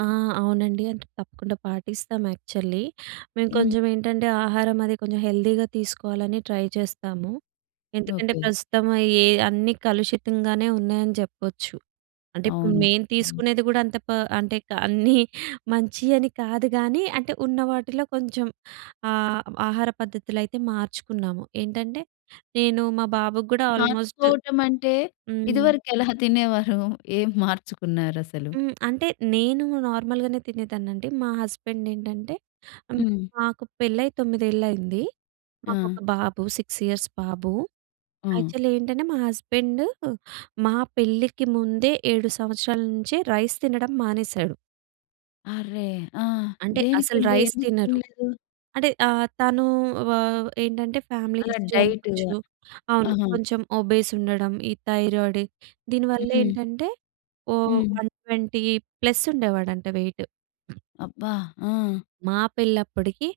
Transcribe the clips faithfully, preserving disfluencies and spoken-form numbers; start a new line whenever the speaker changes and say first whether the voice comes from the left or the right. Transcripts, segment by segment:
right: ఆ! అవునండి. అంటే, తప్పకుండా పాటిస్తాం యాక్చల్లీ. మేము
left: హ్మ్.
right: కొంచమేంటంటే, ఆహారం అది కొంచెం హెల్దీగా తీసుకోవాలని ట్రై చేస్తాము. ఎందుకంటే,
left: ఓకే.
right: ప్రస్తుతము ఏ అన్నీ కలుషితంగానే ఉన్నాయని జెప్పొచ్చు. అంటే, ఇప్పుడు
left: అవును.
right: మేము తీసుకునేది గూడా అంత పా అంటే, క అన్నీ మంచియని కాదు గానీ, అంటే, ఉన్న వాటిలో కొంచం ఆహ్, ఆహార పద్ధతులైతే మార్చుకున్నాము. ఏంటంటే, నేను మా బాబుకు గూడా ఆల్‌మోస్ట్
left: మార్చుకోవటమంటే,
right: హ్మ్.
left: ఇదివరకెలా తినేవారు? ఏం మార్చుకున్నారసలు?
right: హ్మ్. అంటే, నేను నార్మల్‌గానే తినేదాన్నండి. మా హస్బెండేంటంటే ఆహ్,
left: హ్మ్.
right: మాకు పెళ్ళై తోమిదేళ్లయింది. మాకొక
left: ఆ!
right: బాబు. సిక్స్ ఇయర్స్ బాబు.
left: హ్మ్.
right: యాక్చల్లీ ఏంటంటే, మా హస్బెండూ మా పెళ్ళికి ముందే ఏడు సంవత్సరాల నుంచే రైస్ తినడం మానేశాడు.
left: అర్రె! ఆ!
right: అంటే, అసలు
left: దేనికండి?
right: రైస్
left: ఎందుకు
right: తినరు.
left: తినలేదు?
right: అంటే, అహ్, తనూ వా ఏంటంటే, ఫ్యామిలీ
left: అలా
right: హిస్టరీ
left: డైట్‌గా.
right: అనుకోచ్చు. అవును.
left: ఆహా!
right: కొంచం ఒబేసుండడం, ఈ థైరియోడి, దీని
left: హ్మ్.
right: వల్లేంటంటే, ఓ
left: హ్మ్.
right: వన్ ట్వెంటీ ప్లస్సుండేవాడంట వెయిట్.
left: అబ్బా! ఆ!
right: మా పెళ్ళప్పడుకీ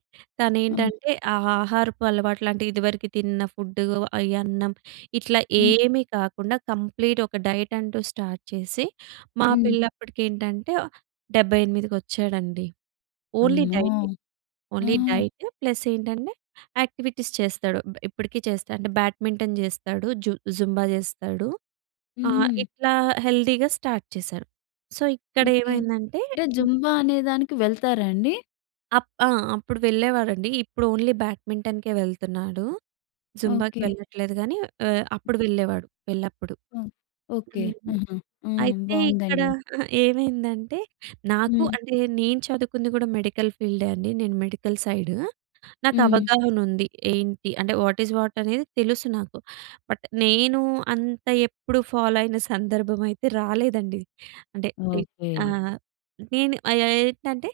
left: ఆ!
right: తనేంటంటే, ఆహ్, ఆహారపు అలవాట్లంటే, ఇదివరికి తిన్న ఫుడ్డు, అయి అన్నం, ఇట్లా
left: హ్మ్.
right: ఏమీ కాకుండా కంప్లీట్ ఒక డైటంటూ స్టార్ట్ చేసి, మా
left: హ్మ్.
right: పెళ్ళప్పటికేంటంటే, ఆహ్, డెబ్బై ఎనిమిదికి ఒచ్చాడండి. ఓన్లీ
left: అమ్మో!
right: డైటే. ఓన్లీ
left: ఆ!
right: డైట్ ప్లస్సేంటంటే, యాక్టివిటీస్ చేస్తాడు. బ్ ఇప్పడికి చేస్తాడు. అంటే, బ్యాట్ మింటెన్‌ జేస్తాడు, జు జుంబా చేస్తాడు. ఆహ్,
left: హ్మ్.
right: ఇట్లా హెల్దీగా స్టార్ట్ చేశాడు. So,
left: okay.
right: ఇక్కడేమైందంటే
left: అంటే, జుంబా అనే దానికి వెళ్తారా అండి?
right: అప్ ఆ! అప్పుడు వెళ్ళేవాడండి. ఇప్పుడు ఓన్లీ బ్యాట్ మింటెన్‌కే వెళ్తన్నాడు. జుంబాకి
left: ఓకే.
right: వెళ్ళట్లేదు గానీ, ఆహ్, అప్పుడు వెళ్ళేవాడు, పెళ్లప్పుడు.
left: హ్మ్. ఓకే.
right: హ్మ్.
left: హుహు. హ్మ్.
right: అయితే, ఇక్కడ
left: బావుందండి.
right: అహా! ఏమైందంటే, నాకు
left: హ్మ్.
right: అంటే, నేను చదువుకుంది గూడా మెడికల్ ఫీల్డే అండి. నేను మెడికల్ సైడ్.
left: హ్మ్.
right: నాకవగాహనుంది. ఏంటి అంటే, వాట్ ఇస్ వాట్ అనేది తెలుసు నాకు, బట్ నేనూ అంత ఎప్పుడు ఫాలో అయిన సందర్భమయితే రాలేదండి. అంటే, ఏ
left: ఓకే.
right: ఆ! నేను ఆహ్, యాయ్ ఏంటంటే,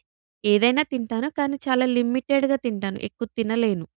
right: ఏదైనా తింటాను, కానీ చాలా లిమిటెడ్‌గా తింటాను. ఎక్కువ తినలేను.